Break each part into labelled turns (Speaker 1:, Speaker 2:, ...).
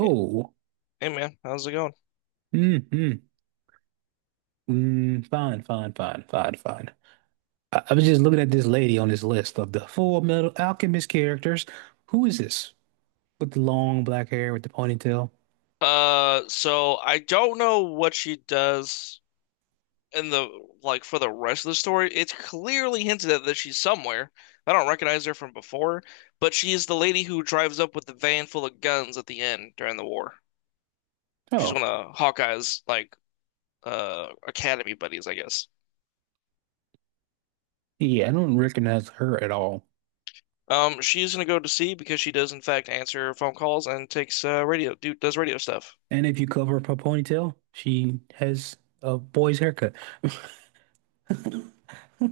Speaker 1: Hey, hey, man, how's it going?
Speaker 2: Mm-hmm. Mm, mm, fine, fine, fine, fine, fine. I was just looking at this lady on this list of the Full Metal Alchemist characters. Who is this? With the long black hair with the ponytail?
Speaker 1: So I don't know what she does in the like for the rest of the story. It's clearly hinted at that she's somewhere. I don't recognize her from before, but she is the lady who drives up with the van full of guns at the end during the war. She's
Speaker 2: Oh,
Speaker 1: one of Hawkeye's like academy buddies, I guess.
Speaker 2: yeah, I don't recognize her at all.
Speaker 1: She's gonna go to sea because she does in fact answer phone calls and takes radio do does radio stuff.
Speaker 2: And if you cover up her ponytail, she has a boy's haircut.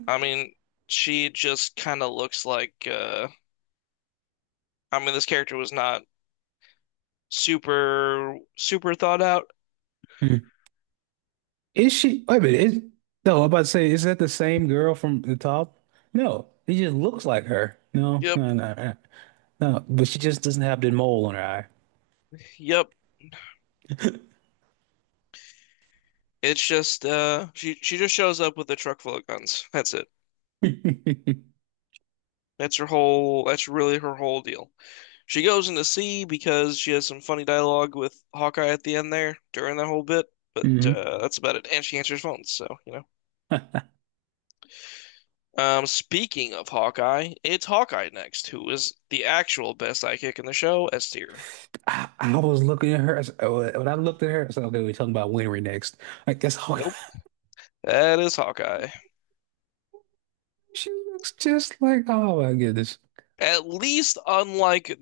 Speaker 1: I mean, she just kind of looks like. I mean, this character was not super super thought out.
Speaker 2: Hmm. Is she? Wait a minute. No, I'm about to say, is that the same girl from the top? No, it just looks like her. No,
Speaker 1: Yep,
Speaker 2: no, no, no. No, but she just doesn't have the mole on her eye.
Speaker 1: yep. It's just she just shows up with a truck full of guns. That's it.
Speaker 2: Hmm.
Speaker 1: That's really her whole deal. She goes into sea because she has some funny dialogue with Hawkeye at the end there during that whole bit, but that's about it. And she answers phones, so.
Speaker 2: I,
Speaker 1: Speaking of Hawkeye, it's Hawkeye next, who is the actual best sidekick in the show, S tier.
Speaker 2: I was looking at her. I said- When I looked at her, I said, "Okay, we're talking about Winry next." Like that's all.
Speaker 1: Nope. That is Hawkeye.
Speaker 2: She looks just like. Oh my goodness.
Speaker 1: At least unlike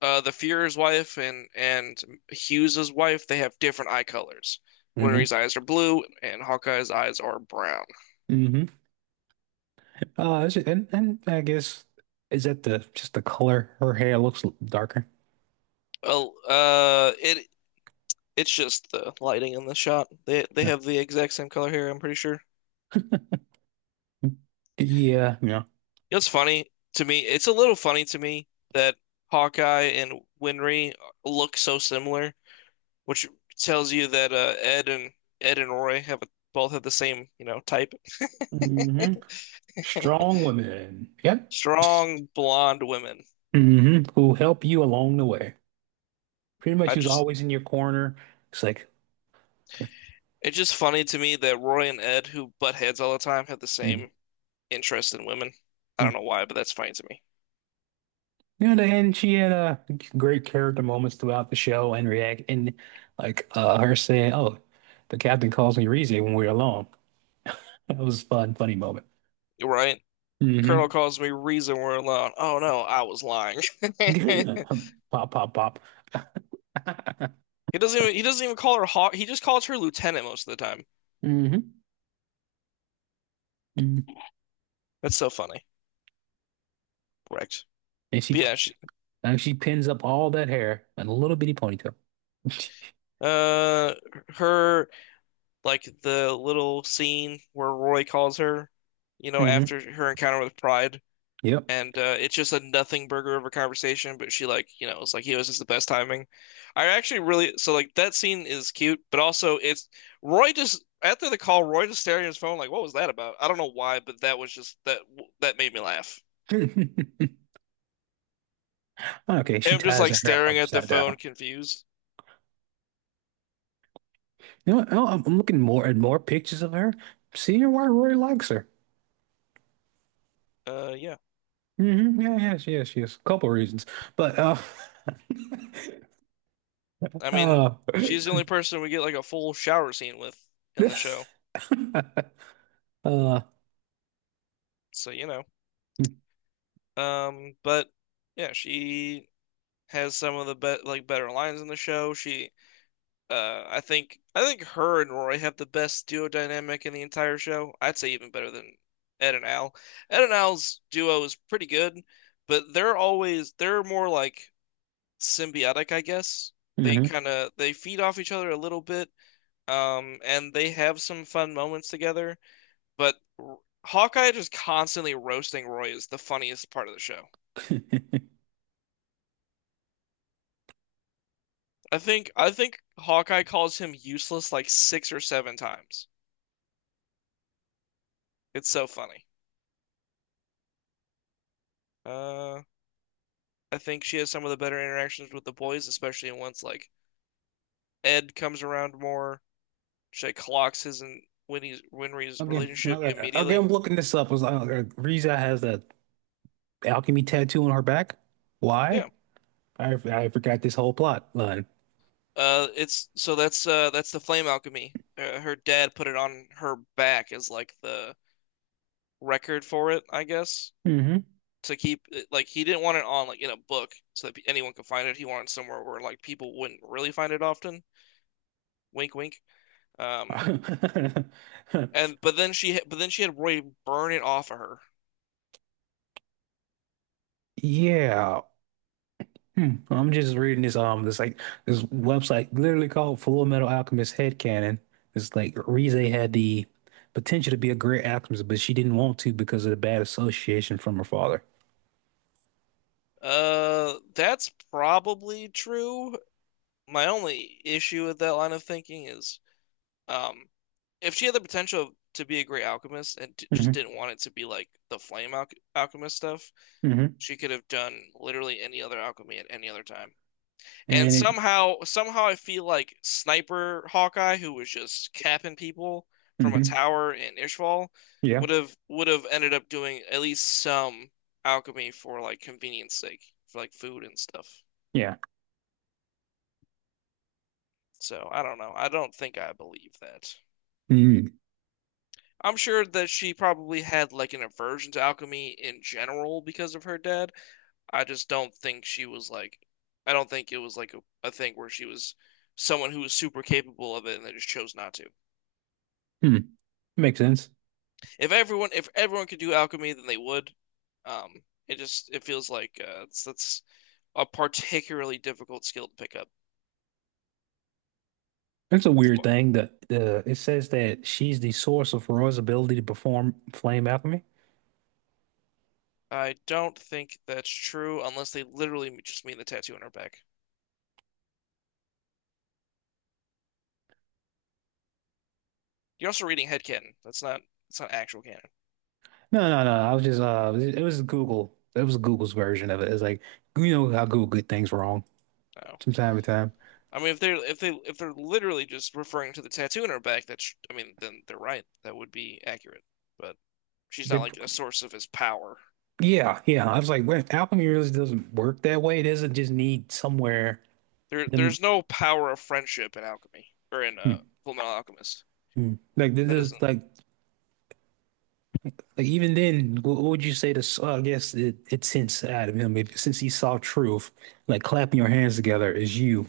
Speaker 1: the Fuhrer's wife and Hughes's wife, they have different eye colors.
Speaker 2: Hmm.
Speaker 1: Winry's eyes are blue, and Hawkeye's eyes are brown.
Speaker 2: Hmm. Is and I guess is that the just the color? Her hair looks darker.
Speaker 1: Well, it's just the lighting in the shot. They
Speaker 2: Yeah.
Speaker 1: have the exact same color hair. I'm pretty sure.
Speaker 2: Yeah. Yeah.
Speaker 1: It's funny to me. It's a little funny to me that Hawkeye and Winry look so similar, which tells you that Ed and Roy both have the same type.
Speaker 2: Hmm. Strong women. Yep.
Speaker 1: Strong blonde women.
Speaker 2: Hmm. Who help you along the way. Pretty much,
Speaker 1: I
Speaker 2: who's
Speaker 1: just
Speaker 2: always in your corner. It's like.
Speaker 1: It's just funny to me that Roy and Ed, who butt heads all the time, have the
Speaker 2: Mhm.
Speaker 1: same interest in women. I don't know why, but that's funny to me.
Speaker 2: You know, and she had great character moments throughout the show and react and her saying, "Oh, the captain calls me Rize when we're alone." That was a funny moment.
Speaker 1: Right? Colonel
Speaker 2: Hmm.
Speaker 1: calls me reason we're alone. Oh no, I was lying.
Speaker 2: Pop, pop, pop.
Speaker 1: He doesn't even call her Hawk. He just calls her Lieutenant most of the time.
Speaker 2: Hmm. And
Speaker 1: That's so funny. Correct.
Speaker 2: she
Speaker 1: But yeah, she,
Speaker 2: and she pins up all that hair in a little bitty ponytail.
Speaker 1: uh, her like the little scene where Roy calls her,
Speaker 2: Hmm.
Speaker 1: after her encounter with Pride,
Speaker 2: Yep.
Speaker 1: and it's just a nothing burger of a conversation. But she like it's like he was just the best timing. I actually really so like that scene is cute, but also it's Roy just after the call, Roy just staring at his phone like what was that about? I don't know why, but that was just that made me laugh.
Speaker 2: Okay, she
Speaker 1: Him just
Speaker 2: ties
Speaker 1: like
Speaker 2: her hair
Speaker 1: staring at the
Speaker 2: upside down.
Speaker 1: phone, confused.
Speaker 2: You know, what? Oh, I'm looking more at more pictures of her. Seeing why Rory likes her.
Speaker 1: Yeah.
Speaker 2: Hmm. Yeah, yes, yes, yes. Couple reasons, but
Speaker 1: I mean,
Speaker 2: uh,
Speaker 1: she's the only person we get like a full shower scene with in the show,
Speaker 2: uh,
Speaker 1: so. But yeah, she has some of the be like better lines in the show. She I think her and Roy have the best duo dynamic in the entire show. I'd say even better than Ed and Al. Ed and Al's duo is pretty good, but they're more like symbiotic, I guess. They
Speaker 2: mhm.
Speaker 1: kind of they feed off each other a little bit, and they have some fun moments together. But Hawkeye just constantly roasting Roy is the funniest part of the show. I think Hawkeye calls him useless like six or seven times. It's so funny. Uh, I think she has some of the better interactions with the boys, especially once like Ed comes around more. She like, clocks his and Winnie's Winry's
Speaker 2: Okay,
Speaker 1: relationship
Speaker 2: okay, okay. I'm
Speaker 1: immediately.
Speaker 2: looking this up. It's like, Riza has that alchemy tattoo on her back. Why?
Speaker 1: Yeah.
Speaker 2: I forgot this whole plot line.
Speaker 1: It's so that's the flame alchemy. Her dad put it on her back as like the record for it, I guess,
Speaker 2: Hmm.
Speaker 1: to keep like he didn't want it on like in a book so that anyone could find it. He wanted somewhere where like people wouldn't really find it often. Wink, wink. Um, and but then she had Roy burn it off of her.
Speaker 2: Yeah. Hmm. Well, I'm just reading this website literally called Full Metal Alchemist Headcanon. It's like Rize had the potential to be a great alchemist, but she didn't want to because of the bad association from her father.
Speaker 1: That's probably true. My only issue with that line of thinking is, um, if she had the potential to be a great alchemist and t just
Speaker 2: Hmm.
Speaker 1: didn't want it to be like the flame alchemist stuff,
Speaker 2: Hmm.
Speaker 1: she could have done literally any other alchemy at any other time. And
Speaker 2: And it
Speaker 1: somehow, I feel like Sniper Hawkeye, who was just capping people from a
Speaker 2: Hmm,
Speaker 1: tower in Ishval,
Speaker 2: yeah.
Speaker 1: would have ended up doing at least some alchemy for like convenience sake, for like food and stuff.
Speaker 2: Yeah.
Speaker 1: So I don't know. I don't think I believe that.
Speaker 2: Mm.
Speaker 1: I'm sure that she probably had like an aversion to alchemy in general because of her dad. I just don't think she was like, I don't think it was like a thing where she was someone who was super capable of it and they just chose not to.
Speaker 2: Mm. Makes sense.
Speaker 1: If everyone could do alchemy, then they would. Um, it feels like that's a particularly difficult skill to pick up.
Speaker 2: It's a weird thing that the it says that she's the source of Roy's ability to perform flame alchemy.
Speaker 1: I don't think that's true unless they literally just mean the tattoo on her back. You're also reading head canon. That's not It's not actual canon.
Speaker 2: No, no, no. I was just it was Google. It was Google's version of it. It's like you know how Google get things wrong
Speaker 1: No.
Speaker 2: from time to time.
Speaker 1: I mean, if they're if they if they're literally just referring to the tattoo in her back, that's I mean, then they're right. That would be accurate. But she's not
Speaker 2: They,
Speaker 1: like a source of his power.
Speaker 2: yeah, yeah. I was like, well, alchemy really doesn't work that way. It doesn't just need somewhere
Speaker 1: There
Speaker 2: them.
Speaker 1: there's no power of friendship in alchemy or in
Speaker 2: Hmm.
Speaker 1: Full Metal Alchemist.
Speaker 2: Hmm. like this
Speaker 1: That
Speaker 2: is
Speaker 1: isn't.
Speaker 2: like even then, what would you say to? S- I guess it's inside of him. If, since he saw truth, like clapping your hands together is you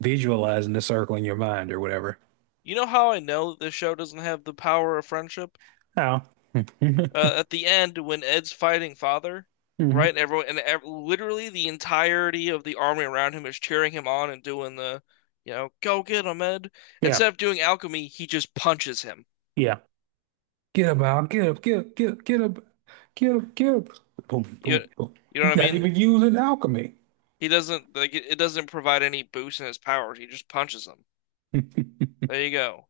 Speaker 2: visualizing the circle in your mind or whatever.
Speaker 1: You know how I know this show doesn't have the power of friendship?
Speaker 2: Oh, hmm.
Speaker 1: At the end when Ed's fighting father,
Speaker 2: Hmm.
Speaker 1: right? everyone and ev Literally the entirety of the army around him is cheering him on and doing the, go get him, Ed.
Speaker 2: Yeah,
Speaker 1: Instead of doing alchemy, he just punches him.
Speaker 2: yeah. Get up, Al. Get up, get up, get up, get up, get up, get up. Boom,
Speaker 1: You,
Speaker 2: boom, boom.
Speaker 1: you know what
Speaker 2: He's
Speaker 1: I
Speaker 2: not
Speaker 1: mean?
Speaker 2: even using alchemy.
Speaker 1: He doesn't like it. It doesn't provide any boost in his powers. He just punches him. There you go.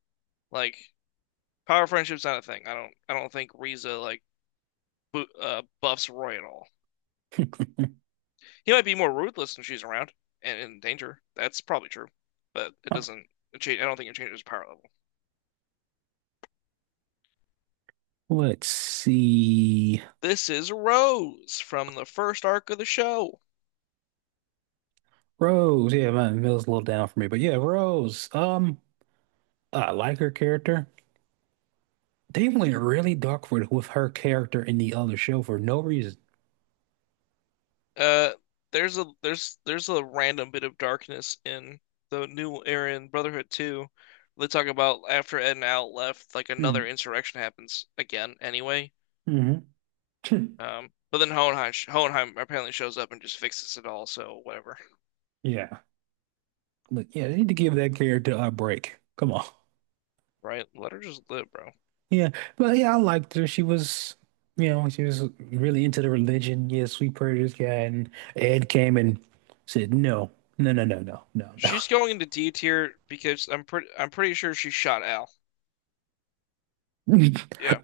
Speaker 1: Like power friendship's not a thing. I don't think Riza like bo buffs Roy at all. He might be more ruthless when she's around and in danger. That's probably true, but it
Speaker 2: Huh.
Speaker 1: doesn't change. I don't think it changes power level.
Speaker 2: Let's see.
Speaker 1: This is Rose from the first arc of the show.
Speaker 2: Rose, yeah, man, Mill's a little down for me, but yeah, Rose. I like her character. They went really dark with her character in the other show for no reason.
Speaker 1: Uh, there's a random bit of darkness in the new era in Brotherhood 2. They talk about after Ed and Al left, like another insurrection happens again anyway.
Speaker 2: Mm-hmm.
Speaker 1: But then Hohenheim apparently shows up and just fixes it all, so whatever.
Speaker 2: Yeah, but yeah, they need to give that character a break. Come on.
Speaker 1: Right? Let her just live, bro.
Speaker 2: Yeah, but yeah, I liked her. She was, you know, she was really into the religion. Yeah, sweet prayer this guy, and Ed came and said, "No, no, no, no, no, no,
Speaker 1: She's going into D tier because I'm pretty sure she shot Al.
Speaker 2: no."
Speaker 1: Yeah.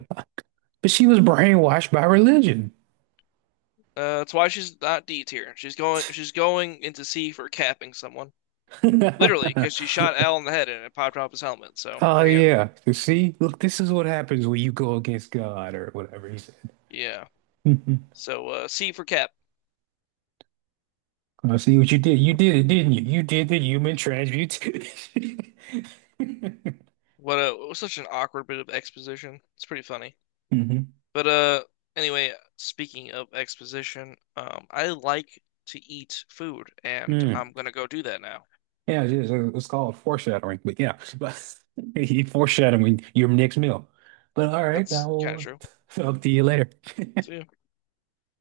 Speaker 2: But she was brainwashed by religion.
Speaker 1: That's why she's not D tier. She's going into C for capping someone. Literally, because she shot Al in the head and it popped off his helmet. So
Speaker 2: Oh
Speaker 1: there you go.
Speaker 2: yeah. You see, look, this is what happens when you go against God or whatever he said.
Speaker 1: Yeah.
Speaker 2: Mhm.
Speaker 1: So C for cap.
Speaker 2: I see what you did. You did it, didn't you? You did the human transmutation.
Speaker 1: What a it was such an awkward bit of exposition. It's pretty funny.
Speaker 2: Hmm.
Speaker 1: But anyway, speaking of exposition, I like to eat food and
Speaker 2: Mm.
Speaker 1: I'm gonna go do that now.
Speaker 2: Yeah, it's, it's called foreshadowing. But yeah, but he foreshadowing your next meal. But all right, I
Speaker 1: That's kind of
Speaker 2: will
Speaker 1: true.
Speaker 2: talk to you later.
Speaker 1: So yeah.